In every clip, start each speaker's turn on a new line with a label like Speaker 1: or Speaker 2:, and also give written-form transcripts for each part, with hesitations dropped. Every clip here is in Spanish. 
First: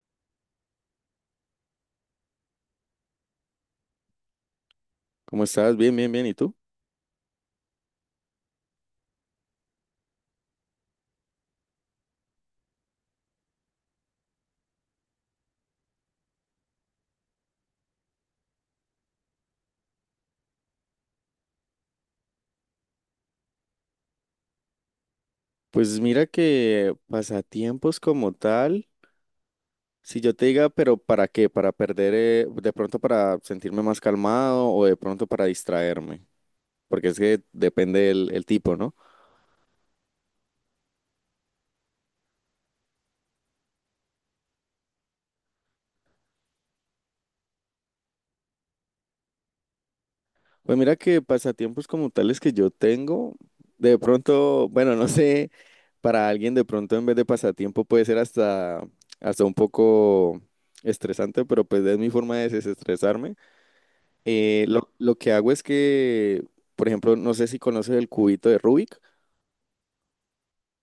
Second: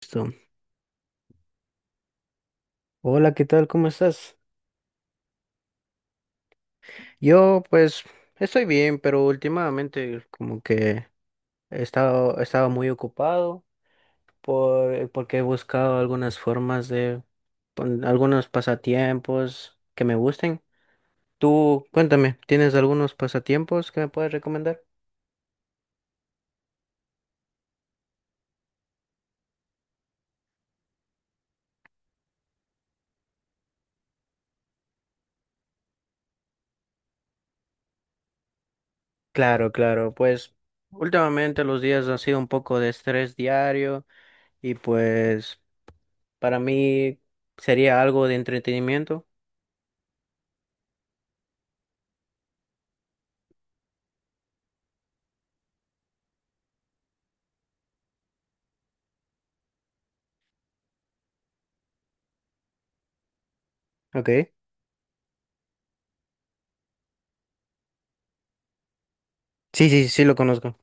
Speaker 1: Listo. Hola, ¿qué tal? ¿Cómo estás?
Speaker 2: ¿Cómo estás? Bien, bien, bien. ¿Y tú?
Speaker 1: Yo, pues, estoy bien, pero últimamente como que estaba muy ocupado porque he buscado algunas formas algunos pasatiempos que me gusten. Tú, cuéntame, ¿tienes algunos pasatiempos que me puedes recomendar?
Speaker 2: Pues mira que pasatiempos como tal, si yo te diga, pero ¿para qué? Para perder, de pronto para sentirme más calmado o de pronto para distraerme, porque es que depende el tipo, ¿no?
Speaker 1: Claro, claro, pues últimamente los días han sido un poco de estrés diario y pues para mí sería algo de entretenimiento.
Speaker 2: Pues mira que pasatiempos como tales que yo tengo, de pronto, bueno, no sé, para alguien de pronto en vez de pasatiempo puede ser hasta, hasta un poco estresante, pero pues es mi forma de desestresarme.
Speaker 1: Ok.
Speaker 2: Lo que hago es que, por ejemplo, no sé si conoces el cubito de Rubik.
Speaker 1: Sí, sí, sí lo conozco.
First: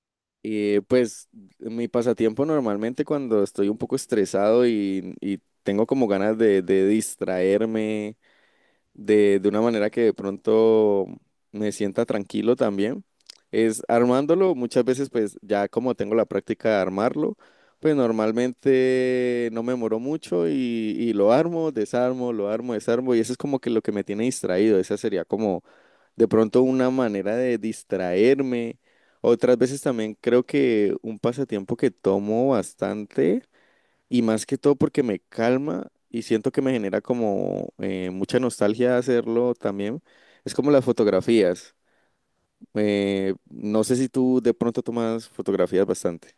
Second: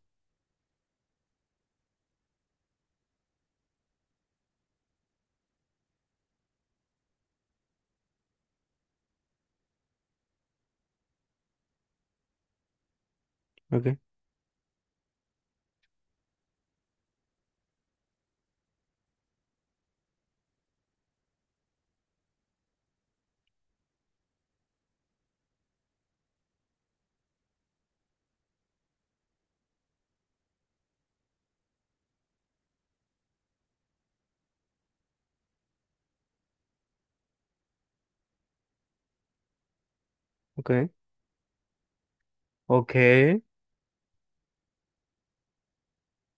Speaker 2: Pues mi pasatiempo normalmente cuando estoy un poco estresado y tengo como ganas de distraerme de una manera que de pronto me sienta tranquilo también, es
Speaker 1: Ok.
Speaker 2: armándolo. Muchas veces pues ya como tengo la práctica de armarlo, pues normalmente no me demoro mucho y lo armo, desarmo y eso es como que lo que me tiene distraído. Esa sería como de pronto una manera de distraerme. Otras veces también creo que un pasatiempo que tomo bastante y más que todo porque me calma y siento que me genera como mucha nostalgia hacerlo también. Es como las
Speaker 1: Okay.
Speaker 2: fotografías.
Speaker 1: Okay.
Speaker 2: No sé si tú de pronto tomas fotografías bastante.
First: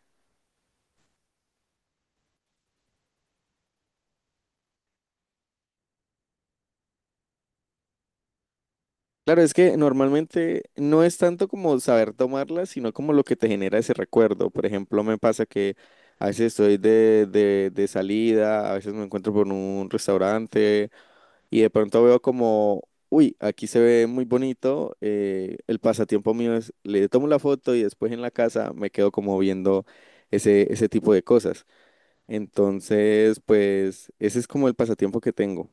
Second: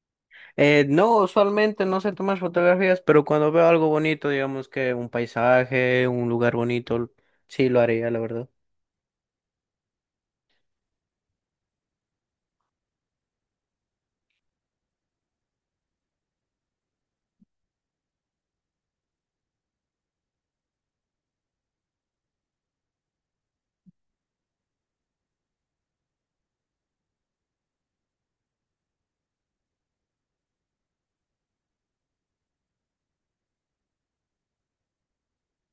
Speaker 1: No, usualmente no sé tomar fotografías, pero cuando veo algo bonito, digamos que un paisaje, un lugar bonito, sí lo haría, la verdad.
Speaker 2: Claro, es que normalmente no es tanto como saber tomarla, sino como lo que te genera ese recuerdo. Por ejemplo, me pasa que a veces estoy de salida, a veces me encuentro por un restaurante y de pronto veo como, uy, aquí se ve muy bonito, el pasatiempo mío es, le tomo la foto y después en la casa me quedo como viendo ese tipo de cosas. Entonces, pues ese es como el pasatiempo que tengo.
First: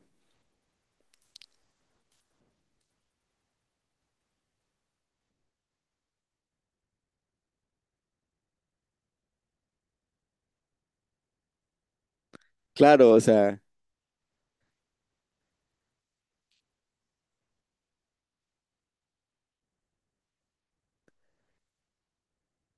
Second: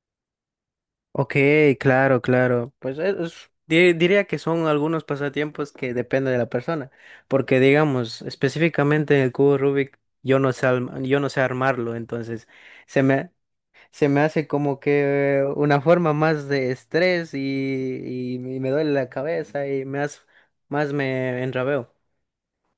Speaker 1: Ok, claro, claro. Pues diría que son algunos pasatiempos que depende de la persona, porque digamos, específicamente en el cubo Rubik, yo no sé armarlo, entonces se
Speaker 2: Claro, o
Speaker 1: me,
Speaker 2: sea...
Speaker 1: Se me hace como que una forma más de estrés y, y me duele la cabeza y me hace, más me enrabeo.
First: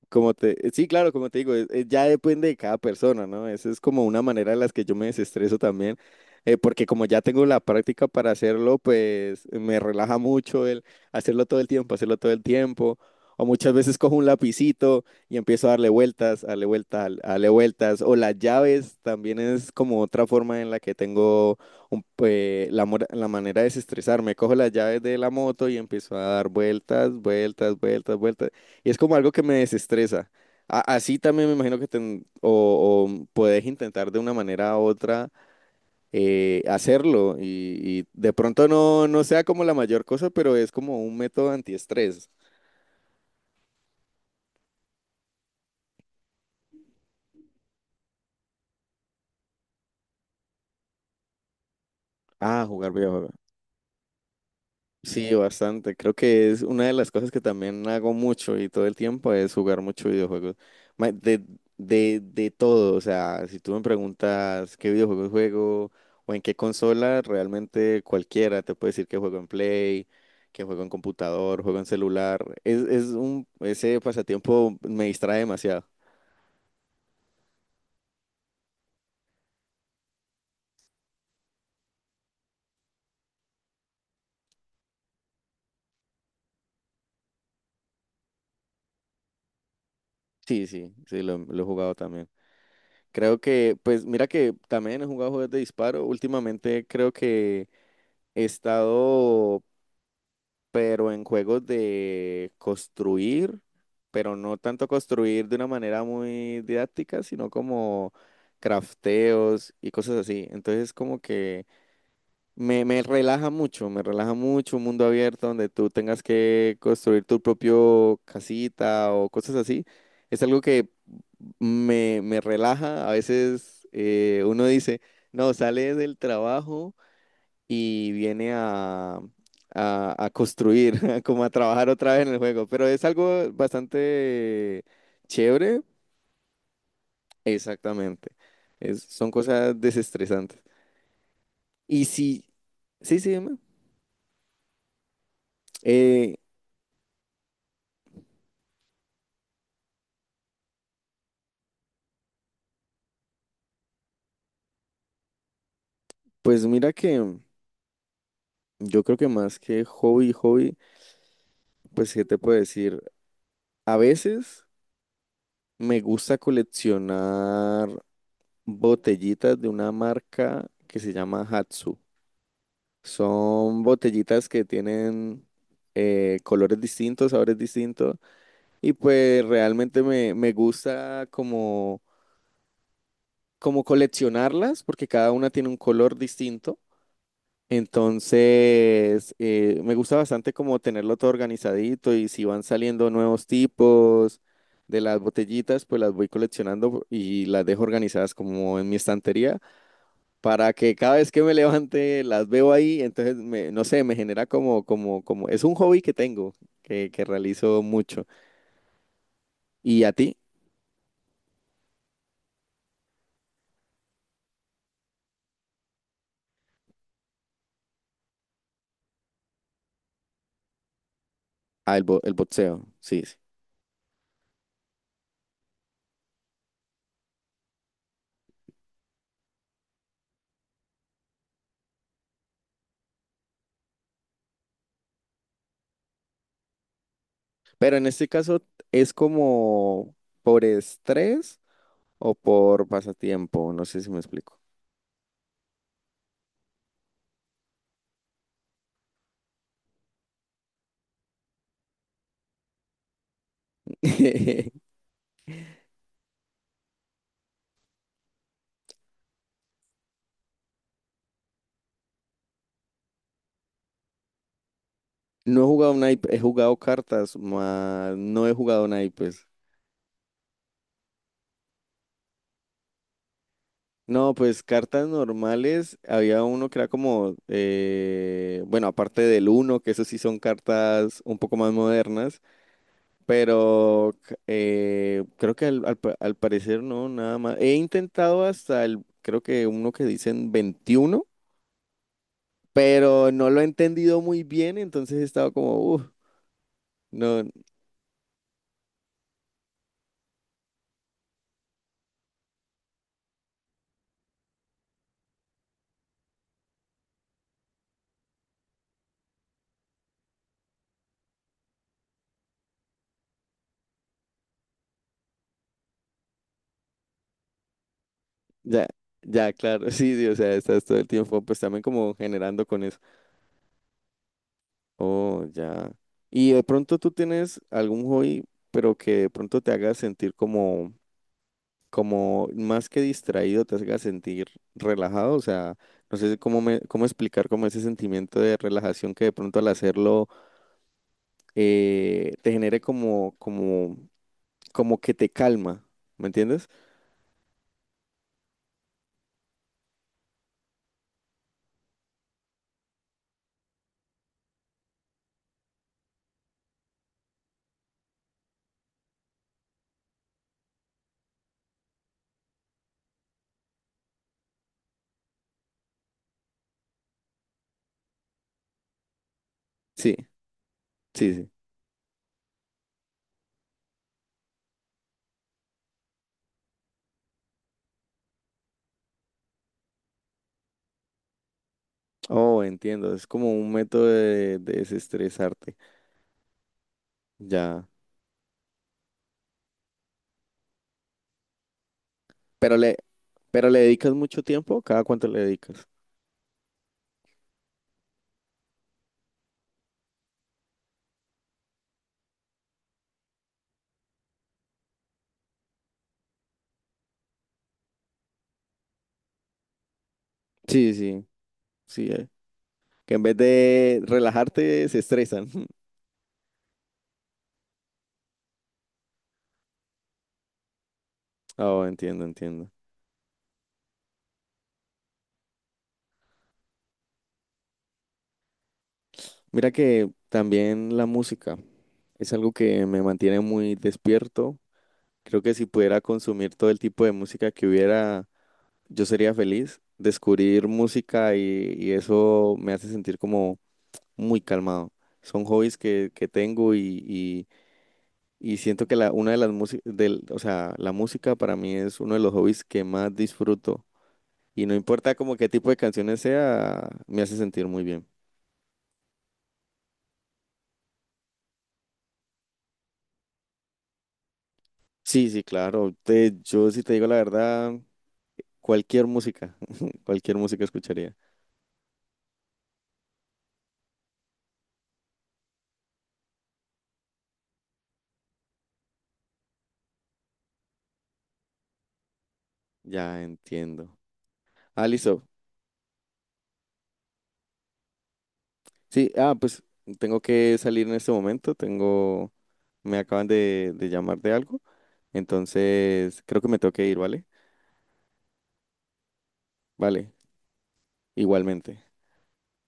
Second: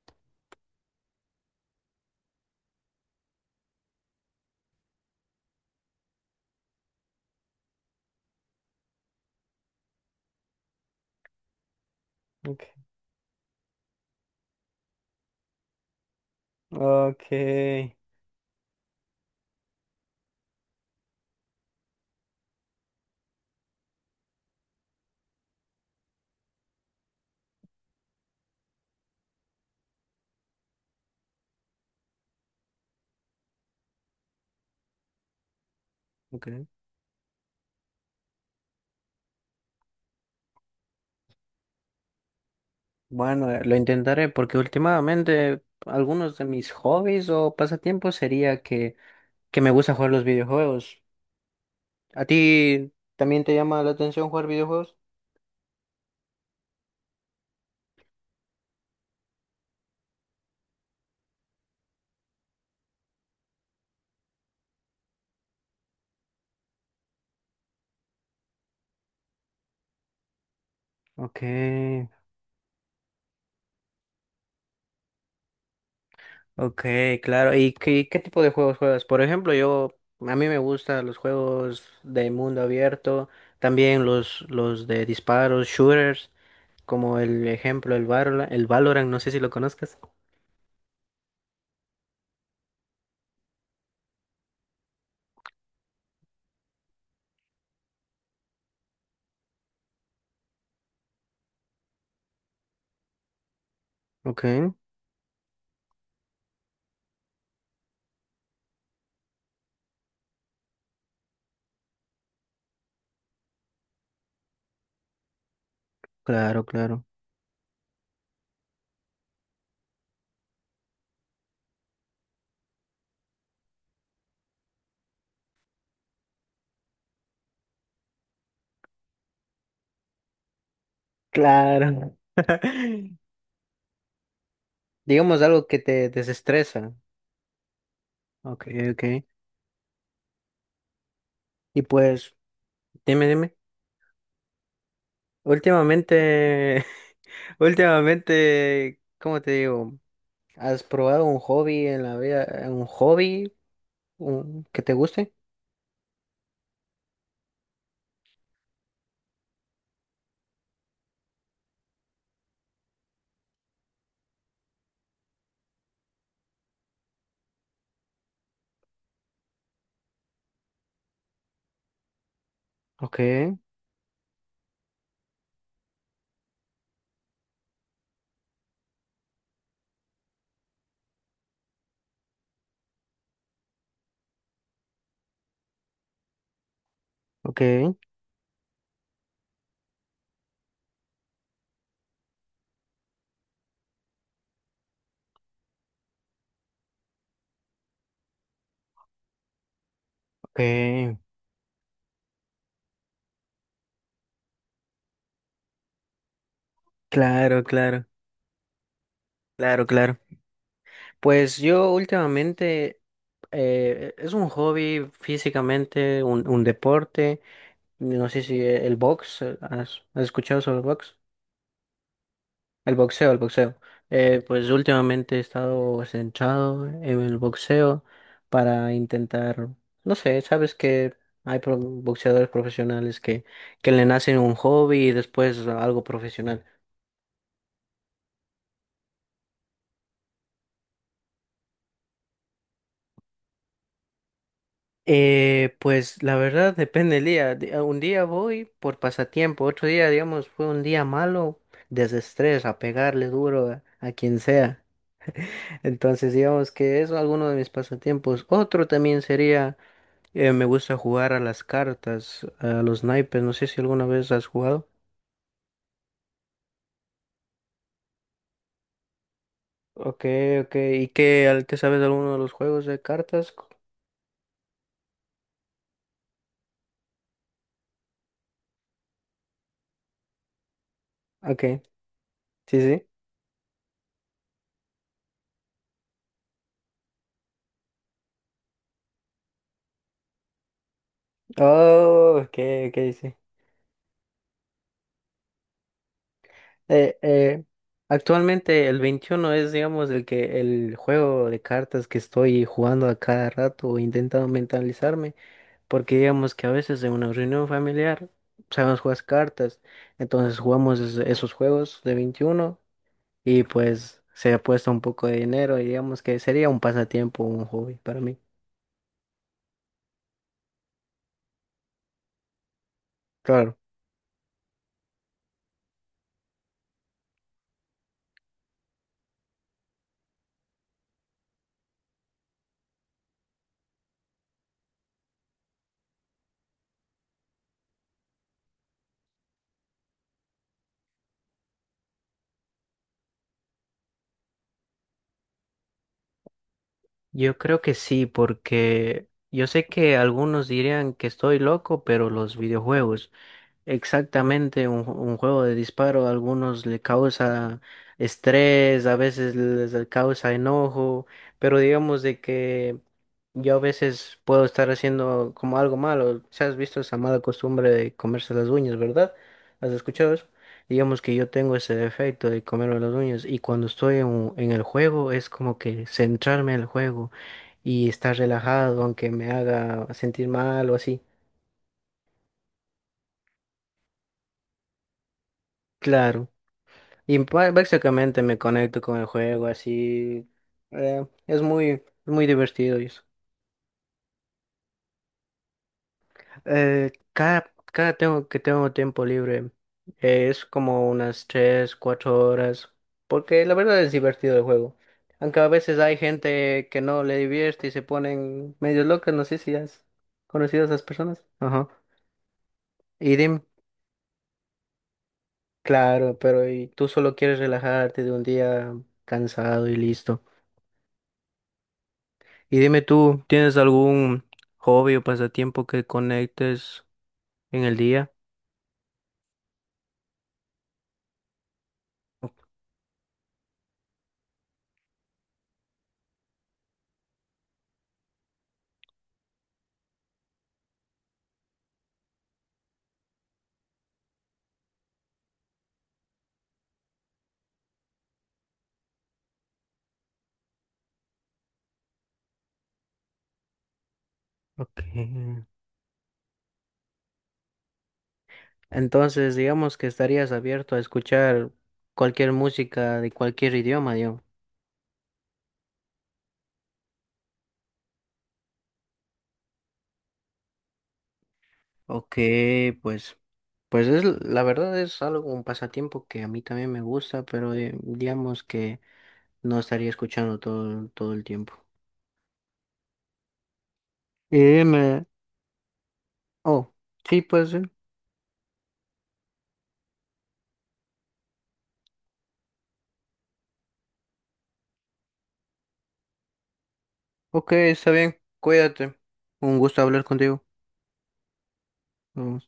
Speaker 2: Como te, sí, claro, como te digo, ya depende de cada persona, ¿no? Esa es como una manera en las que yo me desestreso también, porque como ya tengo la práctica para hacerlo, pues me relaja mucho el hacerlo todo el tiempo, hacerlo todo el
Speaker 1: Ok,
Speaker 2: tiempo. O muchas veces cojo un lapicito y empiezo a darle vueltas, darle vueltas, darle
Speaker 1: ok,
Speaker 2: vueltas. O las llaves también es como otra forma en la que tengo la manera de desestresarme. Cojo las llaves de la moto y empiezo a dar vueltas, vueltas, vueltas, vueltas. Y es como algo que me desestresa. Así también me imagino que o puedes intentar de una manera u otra
Speaker 1: ok.
Speaker 2: hacerlo y de pronto no, no sea como la mayor cosa, pero es como un método antiestrés.
Speaker 1: Bueno, lo intentaré porque últimamente algunos de mis hobbies o pasatiempos sería que me gusta jugar los videojuegos. ¿A
Speaker 2: Ah,
Speaker 1: ti
Speaker 2: jugar videojuegos.
Speaker 1: también te llama la atención jugar videojuegos?
Speaker 2: Sí, bastante. Creo que es una de las cosas que también hago mucho y todo el tiempo es jugar mucho videojuegos. Ma- De, de todo, o sea, si tú me preguntas qué videojuegos juego o en qué consola, realmente cualquiera te puede decir que juego en Play, que juego en computador, juego en
Speaker 1: Ok.
Speaker 2: celular. Ese pasatiempo me distrae demasiado.
Speaker 1: Ok, claro. ¿Y qué tipo de juegos juegas? Por ejemplo, yo, a mí me gustan los juegos de mundo abierto, también los de disparos, shooters, como el ejemplo, el Valorant, no sé si lo conozcas.
Speaker 2: Sí, sí, sí, lo he jugado también. Creo que, pues mira que también he jugado juegos de disparo. Últimamente creo que he estado pero en juegos de construir, pero
Speaker 1: Ok,
Speaker 2: no tanto construir de una manera muy didáctica, sino como crafteos y cosas así. Entonces como que me relaja mucho un mundo abierto donde tú tengas
Speaker 1: claro,
Speaker 2: que
Speaker 1: claro.
Speaker 2: construir tu propio casita o cosas así. Es algo que me relaja. A veces uno dice, no, sale del trabajo y viene a construir, como a trabajar otra
Speaker 1: Claro.
Speaker 2: vez en el juego. Pero es algo bastante
Speaker 1: Digamos algo que
Speaker 2: chévere,
Speaker 1: te desestresa.
Speaker 2: exactamente.
Speaker 1: Ok, ok.
Speaker 2: Son cosas desestresantes.
Speaker 1: Y
Speaker 2: Y
Speaker 1: pues,
Speaker 2: sí, sí,
Speaker 1: dime,
Speaker 2: sí,
Speaker 1: dime.
Speaker 2: dime. Eh,
Speaker 1: Últimamente, últimamente, ¿cómo te digo? ¿Has probado un hobby en la vida, un hobby? Que te guste.
Speaker 2: pues mira que yo creo que más que hobby, hobby, pues ¿qué te puedo decir? A veces me gusta coleccionar botellitas de una marca que se llama Hatsu.
Speaker 1: Ok,
Speaker 2: Son botellitas que tienen colores distintos, sabores distintos. Y pues realmente me gusta como, como coleccionarlas porque cada una tiene un color distinto.
Speaker 1: ok,
Speaker 2: Entonces, me gusta bastante como tenerlo todo organizadito y si van saliendo nuevos tipos de las botellitas, pues las voy coleccionando y las dejo organizadas como en mi estantería
Speaker 1: ok.
Speaker 2: para que cada vez que me levante las veo ahí, entonces me, no sé, me genera como, como, como, es un hobby que tengo, que
Speaker 1: Claro,
Speaker 2: realizo
Speaker 1: claro,
Speaker 2: mucho.
Speaker 1: claro,
Speaker 2: ¿Y a
Speaker 1: claro.
Speaker 2: ti?
Speaker 1: Pues yo últimamente es un hobby físicamente, un deporte. No sé si el box, ¿has escuchado sobre el box?
Speaker 2: Ah, el boxeo,
Speaker 1: El
Speaker 2: sí,
Speaker 1: boxeo,
Speaker 2: sí.
Speaker 1: el boxeo. Pues últimamente he estado centrado en el boxeo para intentar, no sé, sabes que hay boxeadores profesionales que le nacen un hobby y después algo profesional.
Speaker 2: Pero en este caso es como por estrés o por pasatiempo, no sé si me explico.
Speaker 1: Pues la verdad depende del día. Un día voy por pasatiempo, otro día, digamos, fue un día malo, desestrés, a pegarle duro a quien sea. Entonces, digamos que es alguno de mis pasatiempos. Otro también sería, me gusta jugar a las cartas, a los naipes. No sé si alguna vez has jugado.
Speaker 2: No he jugado naipes, he jugado cartas, más no he jugado naipes.
Speaker 1: Ok, ok. ¿Y qué sabes de alguno de los juegos de cartas?
Speaker 2: No, pues cartas normales, había uno que era como, bueno, aparte del uno, que eso sí son cartas un poco más
Speaker 1: Ok,
Speaker 2: modernas,
Speaker 1: sí, sí.
Speaker 2: pero creo que al parecer no, nada más. He intentado hasta el, creo que uno que dicen 21
Speaker 1: Oh, ok, ok,
Speaker 2: pero
Speaker 1: sí.
Speaker 2: no lo he entendido muy bien, entonces he estado como, uff,
Speaker 1: Eh,
Speaker 2: no,
Speaker 1: eh, Actualmente el 21 es, digamos, el juego de cartas que estoy jugando a cada rato o intentando mentalizarme, porque digamos que a veces en una reunión familiar sabemos jugar cartas, entonces jugamos esos juegos de 21 y pues se apuesta un poco de dinero y digamos que sería un pasatiempo, un hobby para mí.
Speaker 2: ya, ya, claro, sí, sí, o sea, estás todo el tiempo pues también como generando con eso.
Speaker 1: Claro,
Speaker 2: Oh, ya. Y de pronto tú tienes algún hobby, pero que de pronto te haga sentir como, como más que distraído, te haga sentir relajado. O sea, no sé cómo me, cómo explicar como ese sentimiento de relajación que de pronto al hacerlo te genere como, como, como que te calma. ¿Me entiendes?
Speaker 1: yo creo que sí, porque yo sé que algunos dirían que estoy loco, pero los videojuegos. Exactamente, un juego de disparo a algunos le causa estrés, a veces les causa enojo, pero digamos de que yo a veces puedo estar haciendo como algo malo. Si has visto esa mala costumbre de comerse las uñas, ¿verdad? ¿Has
Speaker 2: Sí,
Speaker 1: escuchado eso? Digamos
Speaker 2: sí,
Speaker 1: que yo
Speaker 2: sí.
Speaker 1: tengo ese defecto de comerme las uñas y cuando estoy en el juego es como que centrarme en el juego y estar relajado aunque me haga sentir mal o así.
Speaker 2: Oh, entiendo. Es como un método de desestresarte.
Speaker 1: Claro. Y
Speaker 2: Ya.
Speaker 1: básicamente me conecto con el juego, así es muy, muy
Speaker 2: Pero le,
Speaker 1: divertido eso.
Speaker 2: pero le dedicas mucho tiempo, ¿cada cuánto le dedicas?
Speaker 1: Cada tengo que tengo tiempo libre es como unas 3 4 horas, porque la verdad es divertido el juego. Aunque a veces hay gente que no le divierte y se ponen medio locas, no sé si has conocido a
Speaker 2: Sí,
Speaker 1: esas
Speaker 2: sí.
Speaker 1: personas. Ajá.
Speaker 2: Sí, que en
Speaker 1: Y
Speaker 2: vez
Speaker 1: dime,
Speaker 2: de relajarte, se estresan.
Speaker 1: claro, pero y tú solo quieres relajarte de un día cansado y listo.
Speaker 2: Oh, entiendo, entiendo.
Speaker 1: Y dime tú, ¿tienes algún hobby o pasatiempo que conectes en el día?
Speaker 2: Mira que también la música es algo
Speaker 1: Ok.
Speaker 2: que me mantiene muy despierto. Creo que si pudiera consumir todo el tipo de música que hubiera, yo sería feliz. Descubrir música y eso me hace sentir como muy calmado. Son hobbies que tengo y siento que la, una de las músicas, o sea, la música para mí es uno de los hobbies que más disfruto. Y no importa como qué tipo de canciones sea, me hace sentir muy bien.
Speaker 1: Entonces, digamos que estarías abierto a escuchar cualquier música de cualquier idioma, digamos.
Speaker 2: Sí, sí, claro. Te, yo si te digo la verdad, cualquier música, cualquier música escucharía.
Speaker 1: Ok, pues, pues es, la verdad es algo, un pasatiempo que a mí también me gusta, pero digamos que no estaría escuchando todo, todo el tiempo.
Speaker 2: Ya entiendo.
Speaker 1: Y
Speaker 2: Ah,
Speaker 1: dime,
Speaker 2: listo.
Speaker 1: oh, sí, pues, sí.
Speaker 2: Sí, ah, pues tengo que salir en este momento. Tengo, me acaban de llamar de algo. Entonces, creo que me tengo que ir, ¿vale?
Speaker 1: Ok, está bien, cuídate. Un gusto
Speaker 2: Vale,
Speaker 1: hablar contigo.
Speaker 2: igualmente.
Speaker 1: Mm.